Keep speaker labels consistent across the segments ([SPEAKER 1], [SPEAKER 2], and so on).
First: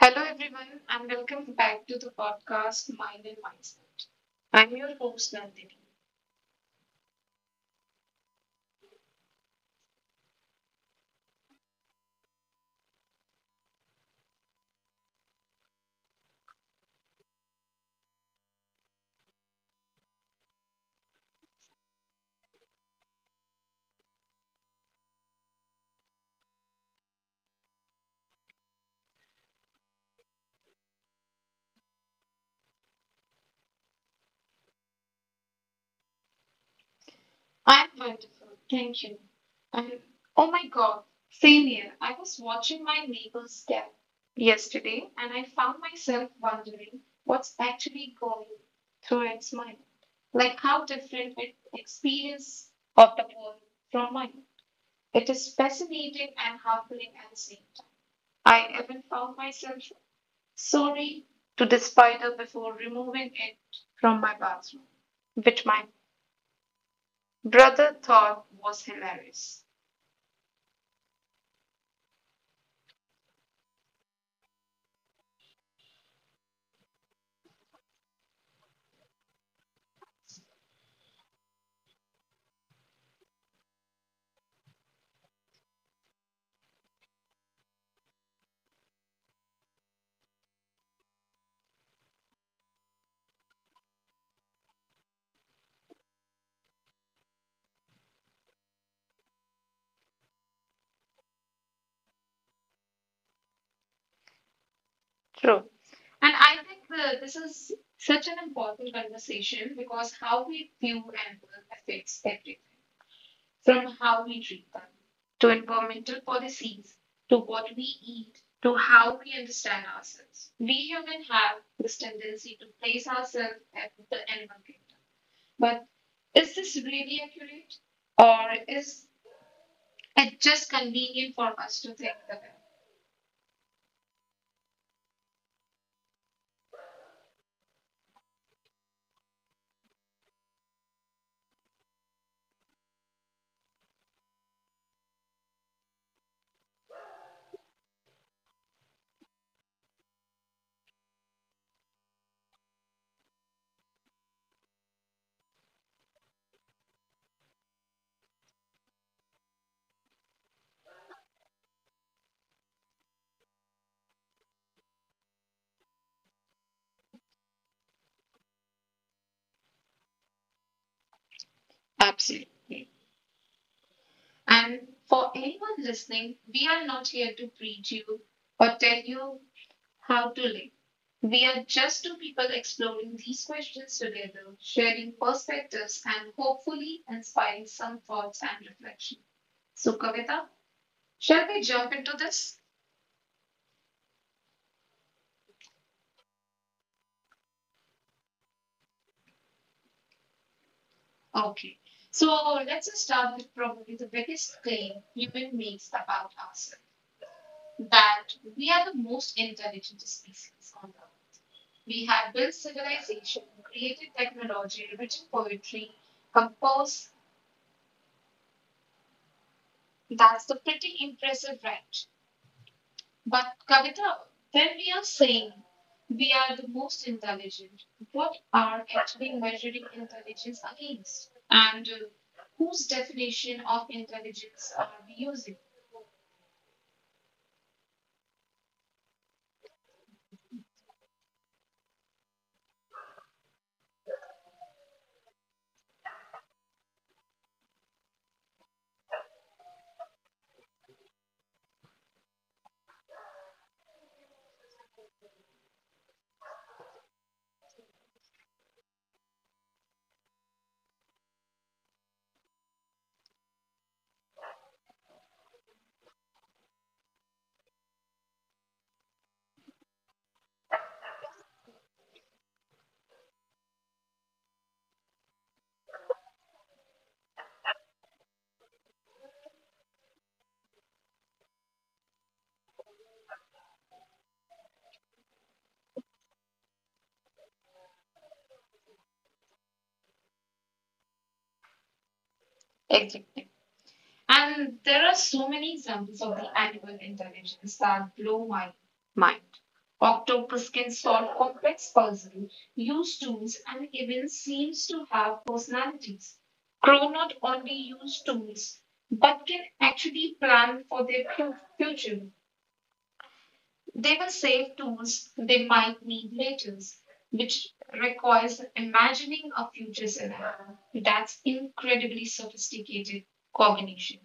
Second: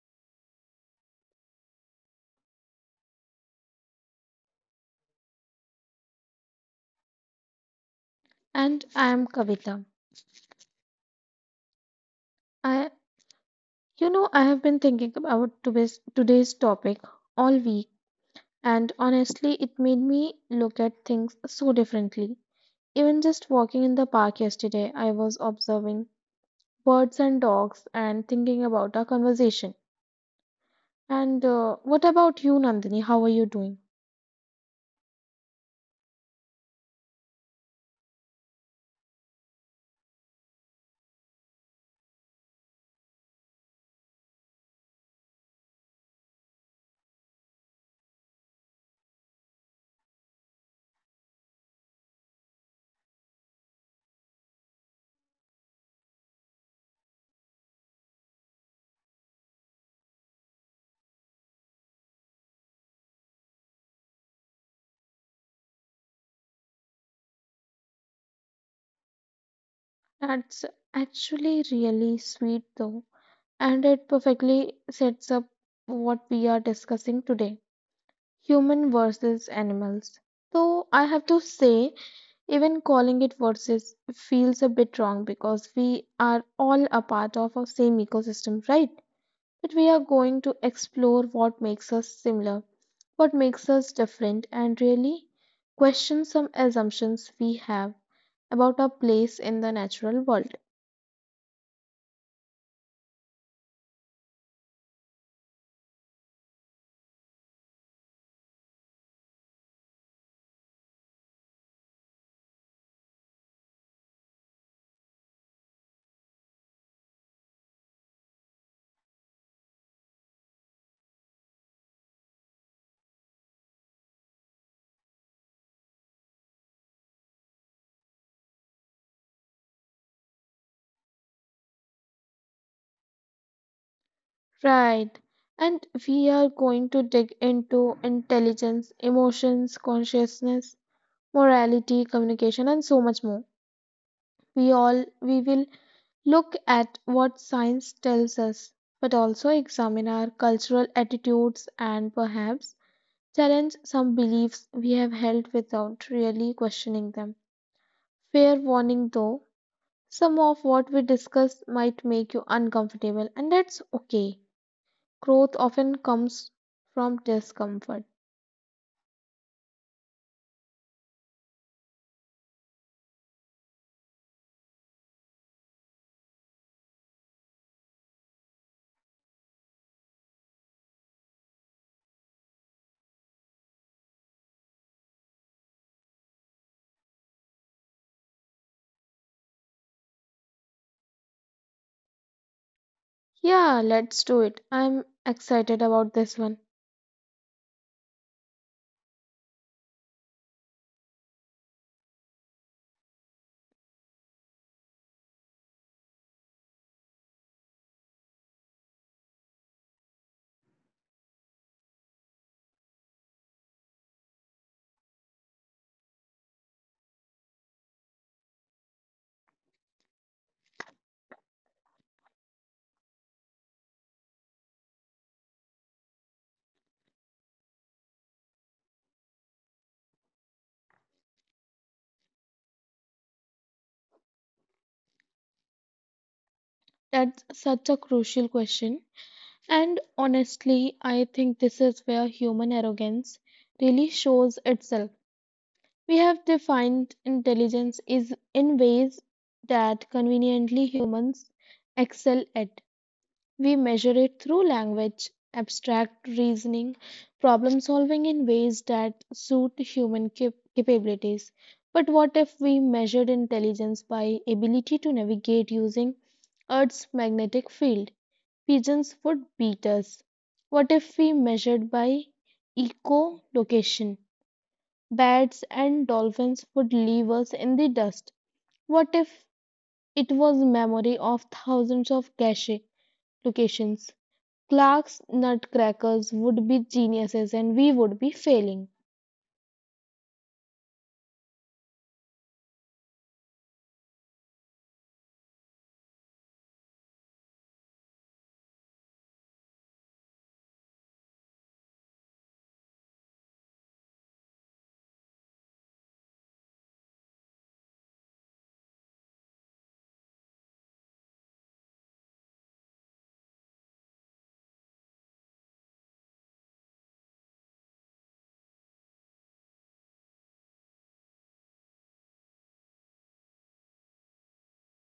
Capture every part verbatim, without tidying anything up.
[SPEAKER 1] Hello, everyone, and welcome back to the podcast Mind and Mindset. I'm your host, Nandini.
[SPEAKER 2] And I am Kavita. I, you know, I have been thinking about today's, today's topic all week, and honestly, it made me look at things so differently. Even just walking in the park yesterday, I was observing birds and dogs and thinking about our conversation. And uh, what about you, Nandini? How are you doing?
[SPEAKER 1] I'm wonderful, thank you. And oh my god, same here. I was watching my neighbor's step yesterday and I found myself wondering what's actually going through its mind. Like how different it experience of the world from mine. It is fascinating and humbling at the same time. I even found myself sorry to the spider before removing it from my bathroom, which my brother thought was hilarious.
[SPEAKER 2] That's actually really sweet, though, and it perfectly sets up what we are discussing today. Human versus animals. So I have to say, even calling it versus feels a bit wrong because we are all a part of a same ecosystem, right? But we are going to explore what makes us similar, what makes us different, and really question some assumptions we have about our place in the natural world.
[SPEAKER 1] True. And I think the, this is such an important conversation because how we view animals affects everything from how we treat them to environmental policies to what we eat to how we understand ourselves. We humans have this tendency to place ourselves at the animal kingdom. But is this really accurate? Or is it just convenient for us to think the way?
[SPEAKER 2] Right. And we are going to dig into intelligence, emotions, consciousness, morality, communication, and so much more. We all we will look at what science tells us, but also examine our cultural attitudes and perhaps challenge some beliefs we have held without really questioning them. Fair warning though, some of what we discuss might make you uncomfortable, and that's okay. Growth often comes from discomfort.
[SPEAKER 1] Absolutely. And for anyone listening, we are not here to preach you or tell you how to live. We are just two people exploring these questions together, sharing perspectives, and hopefully inspiring some thoughts and reflection. So, Kavita, shall we jump into this?
[SPEAKER 2] Yeah, let's do it. I'm excited about this one.
[SPEAKER 1] Okay. So let's just start with probably the biggest claim human makes about ourselves that we are the most intelligent species on earth. We have built civilization, created technology, written poetry, composed. That's the pretty impressive right. But Kavita, when we are saying we are the most intelligent, what are actually measuring intelligence against? And uh, whose definition of intelligence are we using?
[SPEAKER 2] That's such a crucial question. And honestly, I think this is where human arrogance really shows itself. We have defined intelligence is in ways that conveniently humans excel at. We measure it through language, abstract reasoning, problem solving in ways that suit human cap- capabilities. But what if we measured intelligence by ability to navigate using Earth's magnetic field? Pigeons would beat us. What if we measured by echolocation? Bats and dolphins would leave us in the dust. What if it was memory of thousands of cache locations? Clark's nutcrackers would be geniuses and we would be failing.
[SPEAKER 1] Exactly. And there are so many examples of the animal intelligence that blow my mind. Octopus can solve complex puzzles, use tools, and even seems to have personalities. Crow not only use tools, but can actually plan for their fu- future. They will save tools they might need later, which requires imagining a future scenario. That's incredibly sophisticated cognition.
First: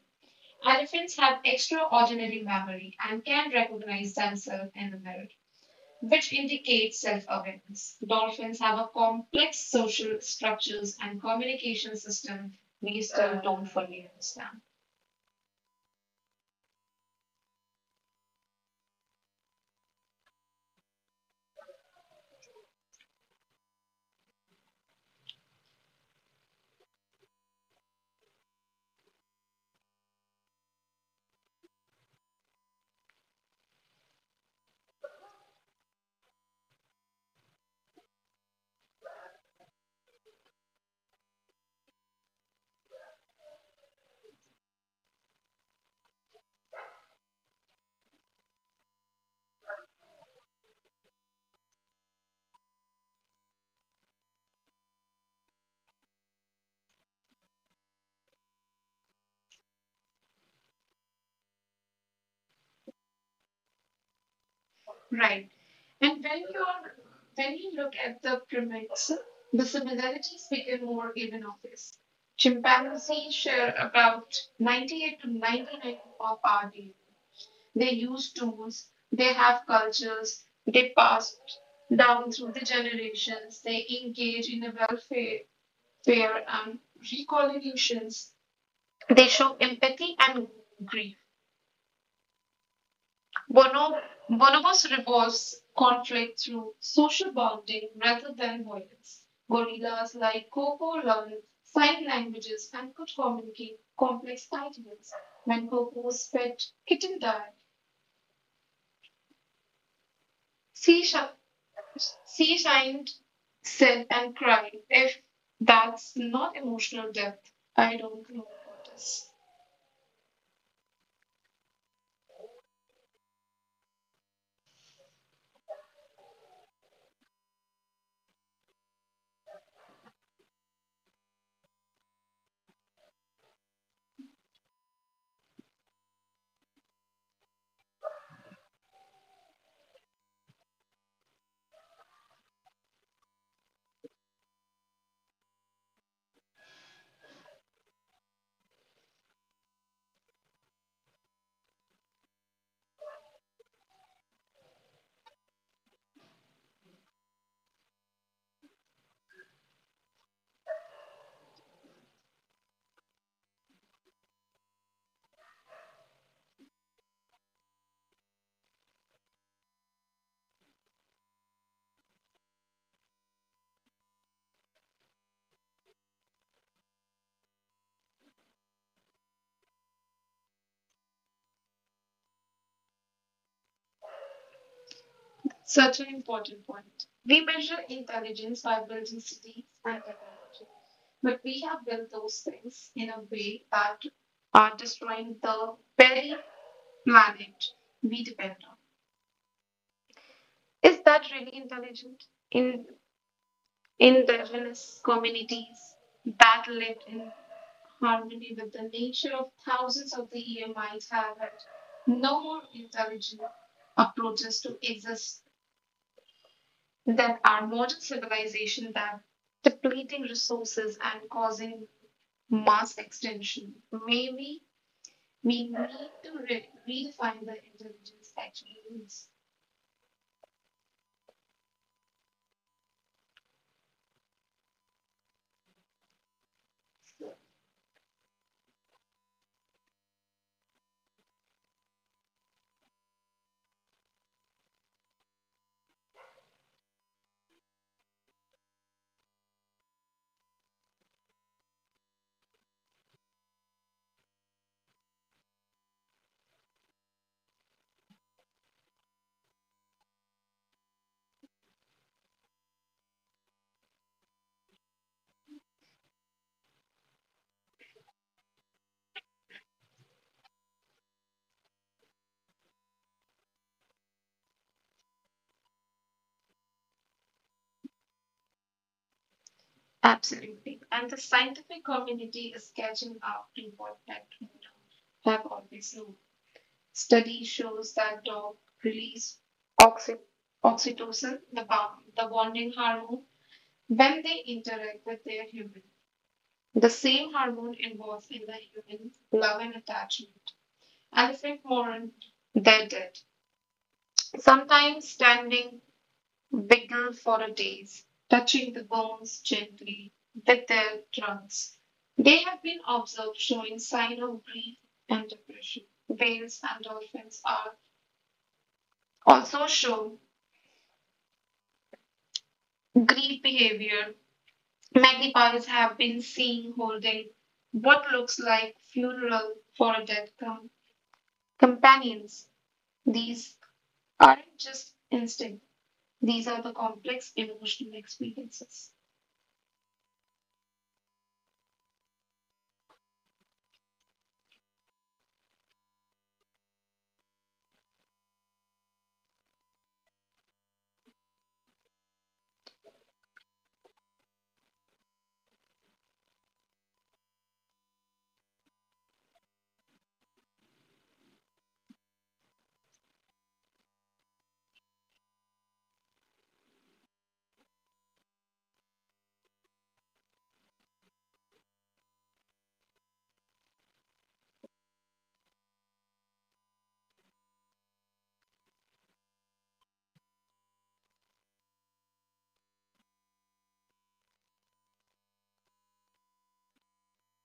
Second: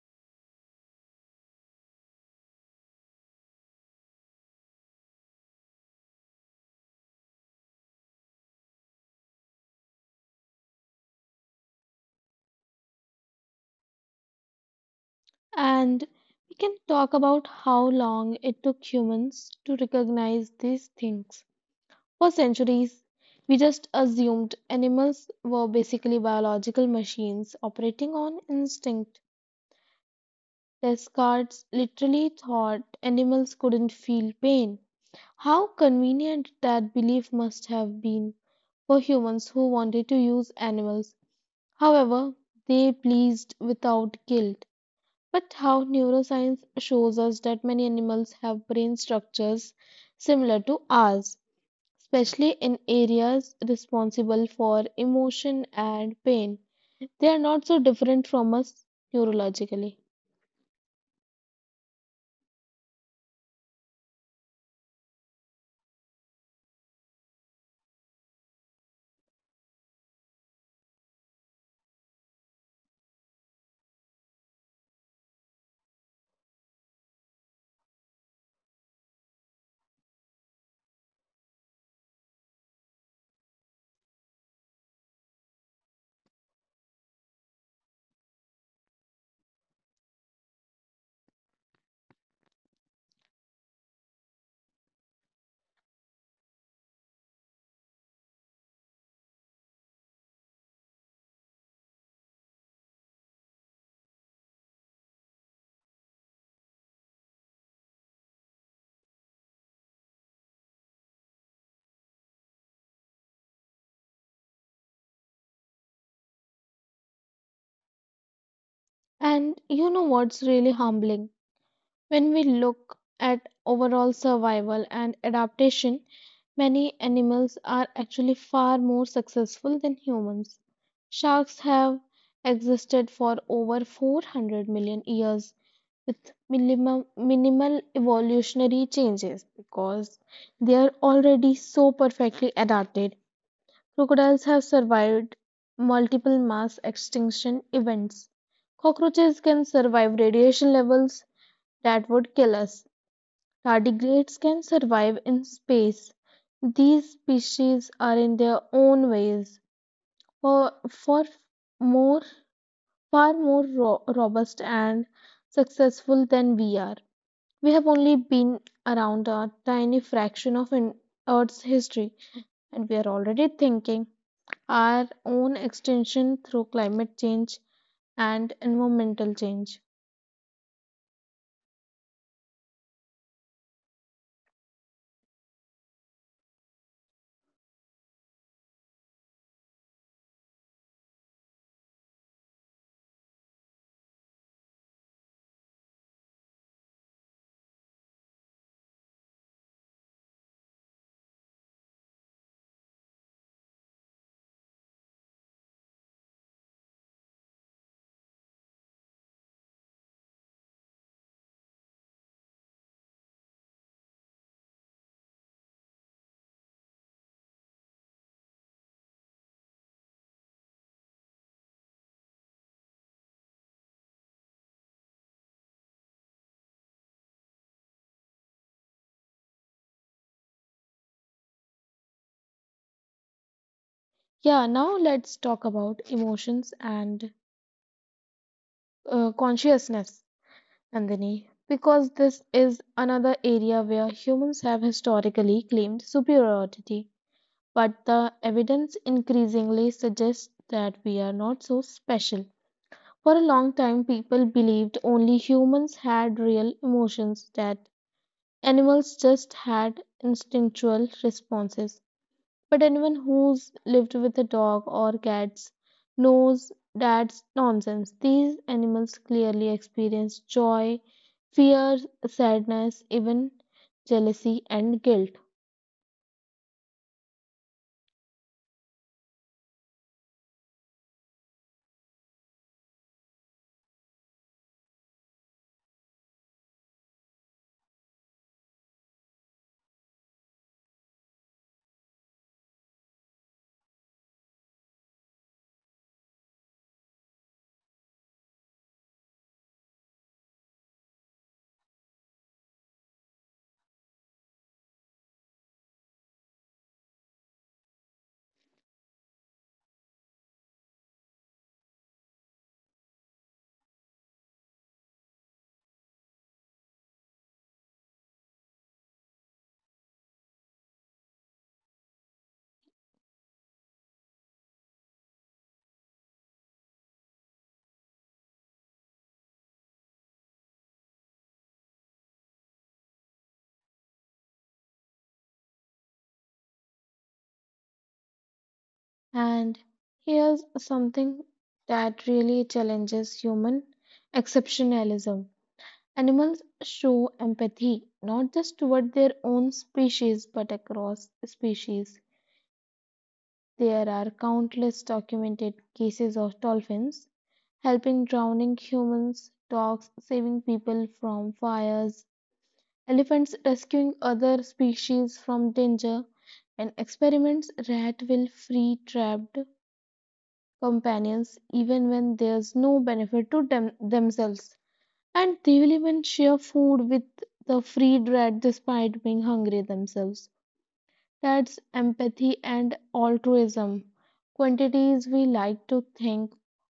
[SPEAKER 1] Elephants have extraordinary memory and can recognize themselves in the mirror, which indicates self-awareness. Dolphins have a complex social structures and communication system we still don't fully understand.
[SPEAKER 2] And we can talk about how long it took humans to recognize these things. For centuries, we just assumed animals were basically biological machines operating on instinct. Descartes literally thought animals couldn't feel pain. How convenient that belief must have been for humans who wanted to use animals however, they pleased without guilt. But how neuroscience shows us that many animals have brain structures similar to ours, especially in areas responsible for emotion and pain. They are not so different from us neurologically.
[SPEAKER 1] Right. And when you're when you look at the primates, the similarities become more even obvious. Chimpanzees share about ninety-eight to ninety-nine of our D N A. They use tools, they have cultures, they pass down through the generations, they engage in a welfare fair and reconciliations. They show empathy and grief. Bono, bonobos resolves conflict through social bonding rather than violence. Gorillas like Coco learn sign languages and could communicate complex ideas. When Coco's pet kitten died, she, sh- She signed, said, and cried. If that's not emotional depth, I don't know what is.
[SPEAKER 2] And you know what's really humbling? When we look at overall survival and adaptation, many animals are actually far more successful than humans. Sharks have existed for over four hundred million years with minimum, minimal evolutionary changes because they are already so perfectly adapted. Crocodiles have survived multiple mass extinction events. Cockroaches can survive radiation levels that would kill us. Tardigrades can survive in space. These species are in their own ways for, for more far more ro- robust and successful than we are. We have only been around a tiny fraction of in- Earth's history, and we are already thinking our own extinction through climate change and environmental change.
[SPEAKER 1] Such an important point. We measure intelligence by building cities and technology, but we have built those things in a way that are destroying the very planet we depend on. Is that really intelligent? In indigenous communities that lived in harmony with the nature of thousands of the year might have had no more intelligent approaches to exist than our modern civilization that depleting resources and causing mass extinction. Maybe we need to re- redefine the intelligence actually means.
[SPEAKER 2] Yeah, now let's talk about emotions and uh, consciousness. Nandini, because this is another area where humans have historically claimed superiority, but the evidence increasingly suggests that we are not so special. For a long time, people believed only humans had real emotions, that animals just had instinctual responses. But anyone who's lived with a dog or cats knows that's nonsense. These animals clearly experience joy, fear, sadness, even jealousy and guilt.
[SPEAKER 1] Absolutely. And the scientific community is catching up to what that we have always known. Study shows that dog release oxy- oxytocin, the, bond, the bonding hormone, when they interact with their human. The same hormone involved in the human love and attachment. Elephant mourn their dead, sometimes standing wiggle for a days, touching the bones gently with their trunks. They have been observed showing signs of grief and depression. Whales and dolphins are also shown Greed behavior. Magpies have been seen holding what looks like funeral for a dead com- companions. These aren't just instinct. These are the complex emotional experiences.
[SPEAKER 2] And here's something that really challenges human exceptionalism. Animals show empathy not just toward their own species but across species. There are countless documented cases of dolphins helping drowning humans, dogs saving people from fires, elephants rescuing other species from danger, and experiments that will free trapped companions even when there's no benefit to them themselves. And they will even share food with the freed rat despite being hungry themselves. That's empathy and altruism, quantities we like to think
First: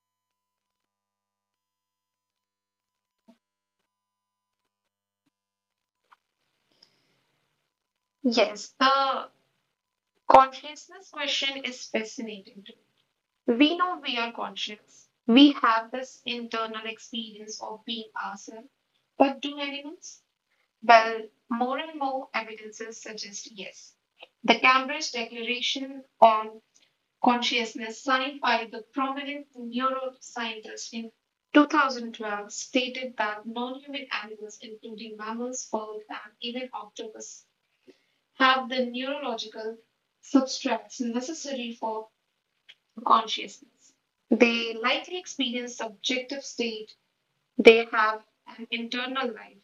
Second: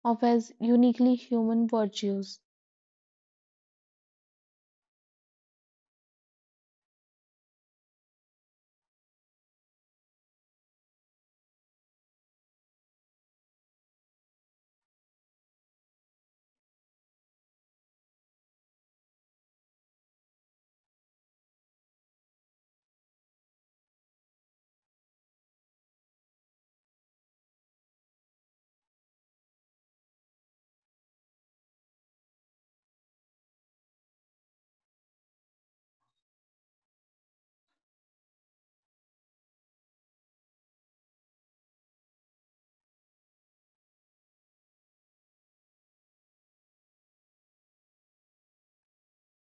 [SPEAKER 2] of as uniquely human virtues.
[SPEAKER 1] Yes, the consciousness question is fascinating to me. We know we are conscious. We have this internal experience of being ourselves. But do animals? Well, more and more evidences suggest yes. The Cambridge Declaration on Consciousness, signed by the prominent neuroscientist in two thousand twelve, stated that non human animals, including mammals, birds, and even octopus, have the neurological substrates necessary for consciousness. They likely experience subjective state, they have an internal life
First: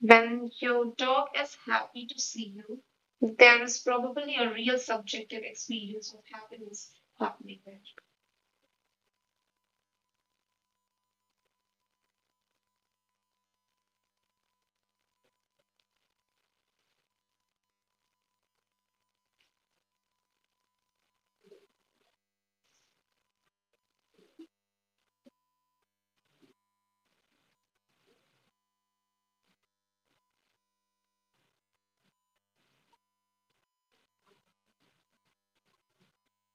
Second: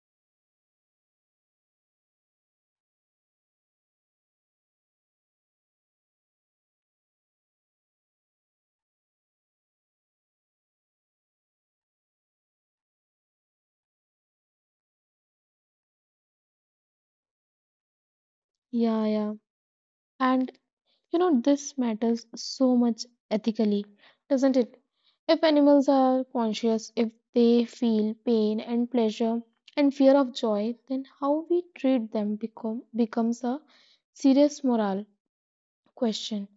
[SPEAKER 1] when your dog is happy to see you, there is probably a real subjective experience of happiness happening there.
[SPEAKER 2] Yeah, yeah. And you know, this matters so much ethically, doesn't it? If animals are conscious, if they feel pain and pleasure and fear of joy, then how we treat them become, becomes a serious moral question.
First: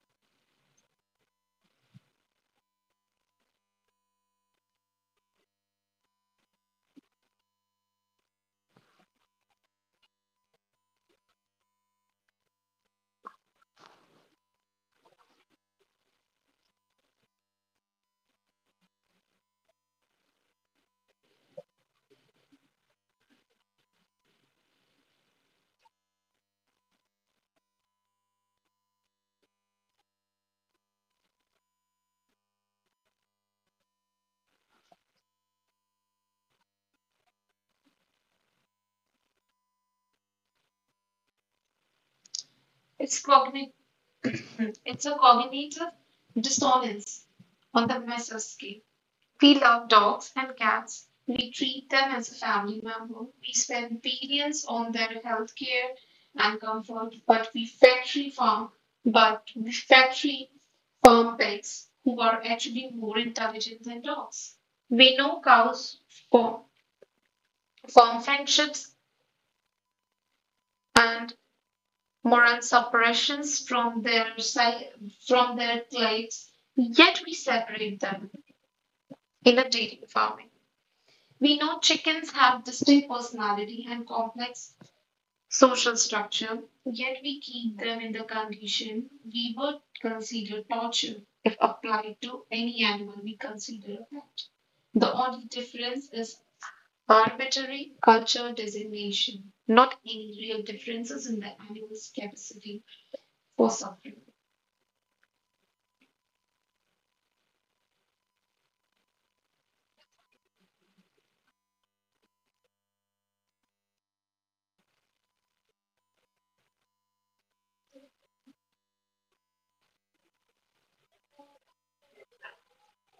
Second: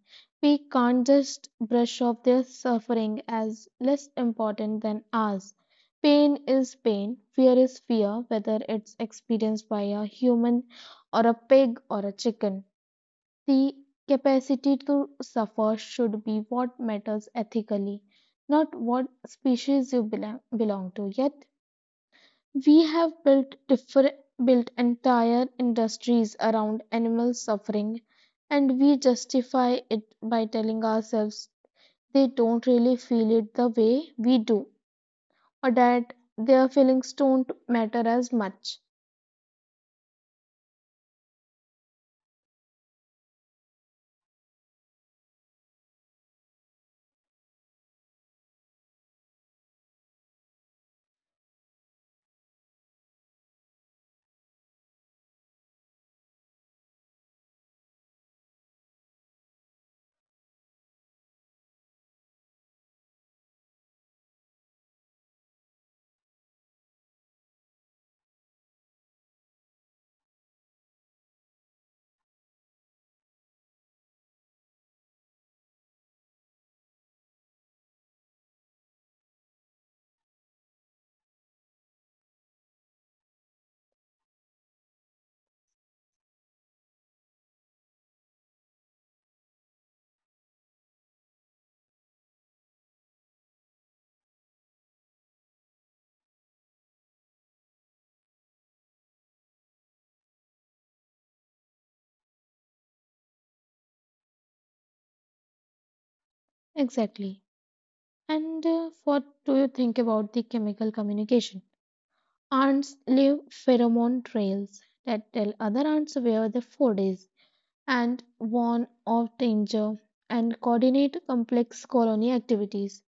[SPEAKER 2] We can't just brush off their suffering as less important than ours. Pain is pain, fear is fear, whether it's experienced by a human or a pig or a chicken. The capacity to suffer should be what matters ethically, not what species you belo- belong to. Yet, we have built differ- built entire industries around animal suffering and we justify it by telling ourselves they don't really feel it the way we do or that their feelings don't matter as much.
[SPEAKER 1] It's cognitive, it's a cognitive dissonance on the Messer scale. We love dogs and cats. We treat them as a family member. We spend billions on their health care and comfort, but we factory farm, but we factory farm pigs, who are actually more intelligent than dogs. We know cows form, form friendships and moral separations from their si- from their clades, yet we separate them in a dairy farming. We know chickens have distinct personality and complex social structure, yet we keep them in the condition we would consider torture if applied to any animal we consider a pet. The only difference is arbitrary culture designation, not any real differences in the animal's capacity for suffering.
[SPEAKER 2] Exactly. And uh, what do you think about the chemical communication? Ants leave pheromone trails that tell other ants where the food is and warn of danger and coordinate complex colony activities.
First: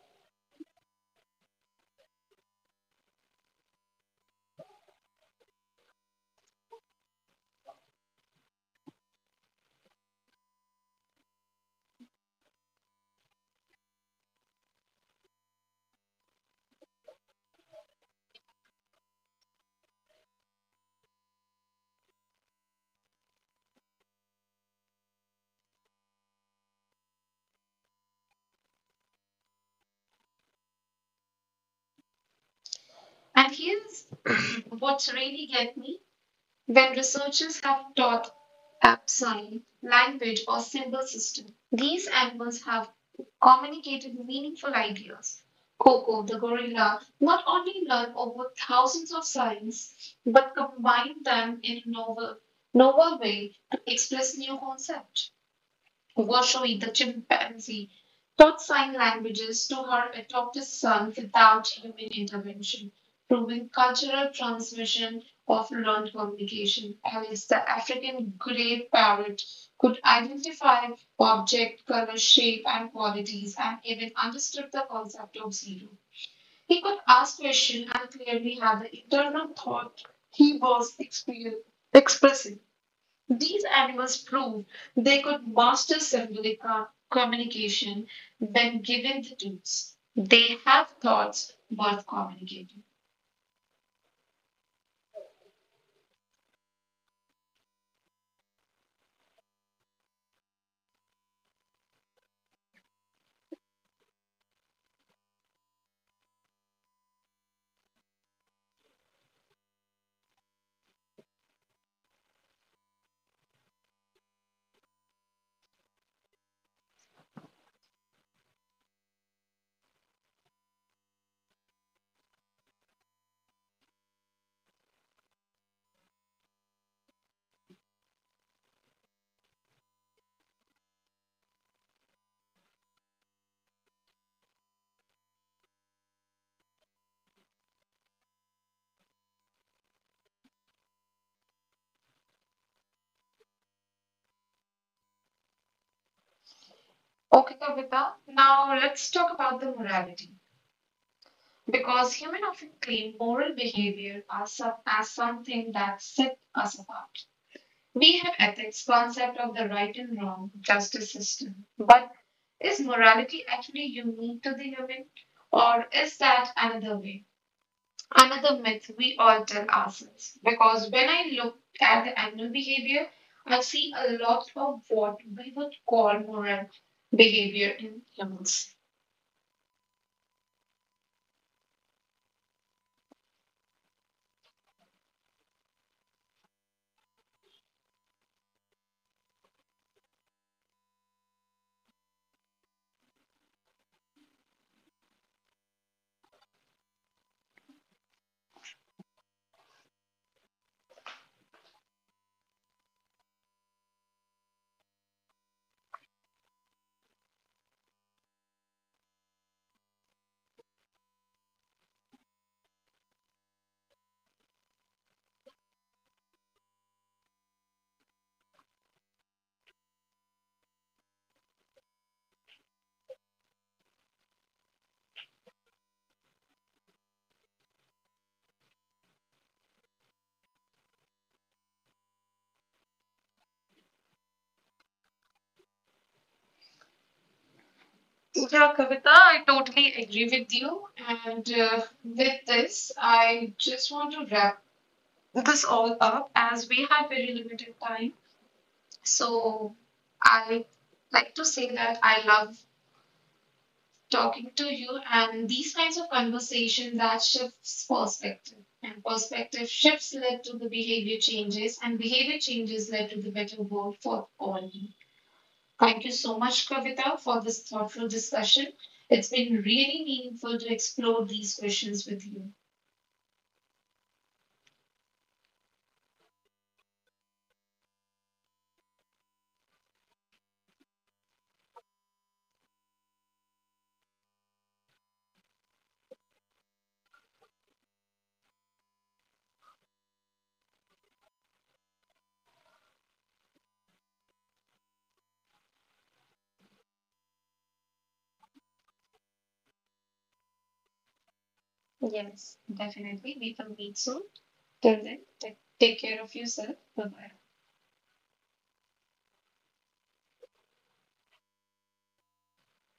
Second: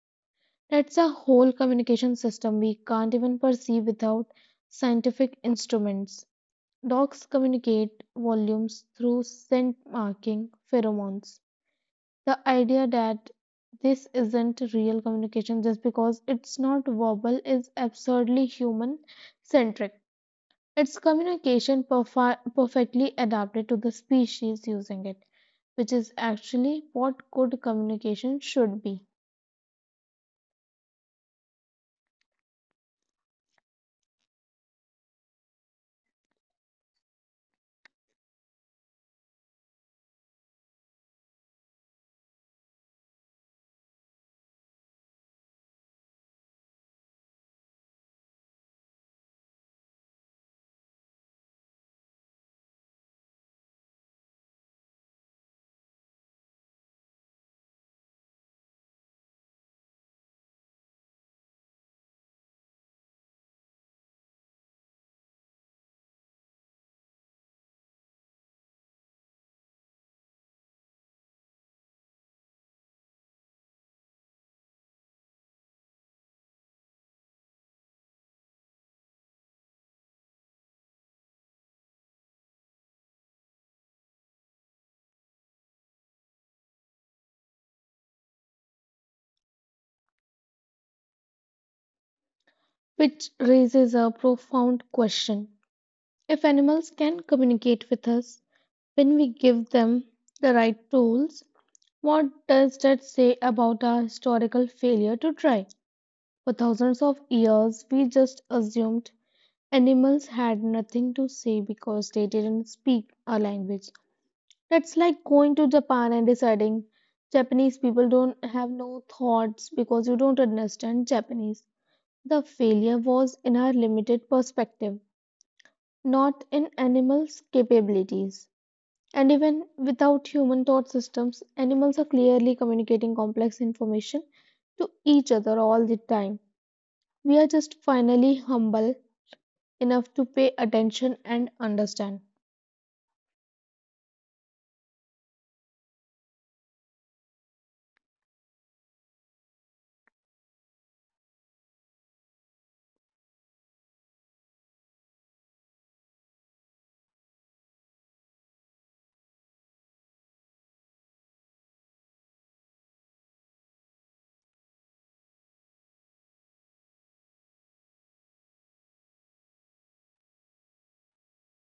[SPEAKER 2] That's a whole communication system we can't even perceive without scientific instruments. Dogs communicate volumes through scent marking pheromones. The idea that this isn't real communication just because it's not verbal is absurdly human centric. Its communication perfi- perfectly adapted to the species using it, which is actually what good communication should be.
[SPEAKER 1] And here's what's really get me when researchers have taught tap sign, language, or symbol system. These animals have communicated meaningful ideas. Coco the gorilla not only learned over thousands of signs but combined them in a novel, novel way to express new concepts. Washoe the chimpanzee taught sign languages to her adopted son without human intervention, proving cultural transmission of learned communication. Alice, the African grey parrot, could identify object, color, shape, and qualities, and even understood the concept of zero. He could ask questions and clearly had the internal thought he was exper- expressing. These animals proved they could master symbolic co- communication when given the tools. They have thoughts worth communicating.
[SPEAKER 2] Which raises a profound question. If animals can communicate with us when we give them the right tools, what does that say about our historical failure to try? For thousands of years, we just assumed animals had nothing to say because they didn't speak our language. That's like going to Japan and deciding Japanese people don't have no thoughts because you don't understand Japanese. The failure was in our limited perspective, not in animals' capabilities. And even without human thought systems, animals are clearly communicating complex information to each other all the time. We are just finally humble enough to pay attention and understand.
[SPEAKER 1] Okay, Kavita, now let's talk about the morality. Because humans often claim moral behavior as, some, as something that sets us apart. We have ethics, concept of the right and wrong, justice system. But is morality actually unique to the human? Or is that another way? Another myth we all tell ourselves because when I look at the animal behavior, I see a lot of what we would call moral behavior in humans. Yeah, Kavita, I totally agree with you. And uh, with this, I just want to wrap this all up as we have very limited time. So I like to say that I love talking to you and these kinds of conversation that shifts perspective and perspective shifts led to the behavior changes and behavior changes led to the better world for all. Thank you so much, Kavita, for this thoughtful discussion. It's been really meaningful to explore these questions with you. Yes, definitely. We will meet soon. Till then, take- take care of yourself. Bye bye.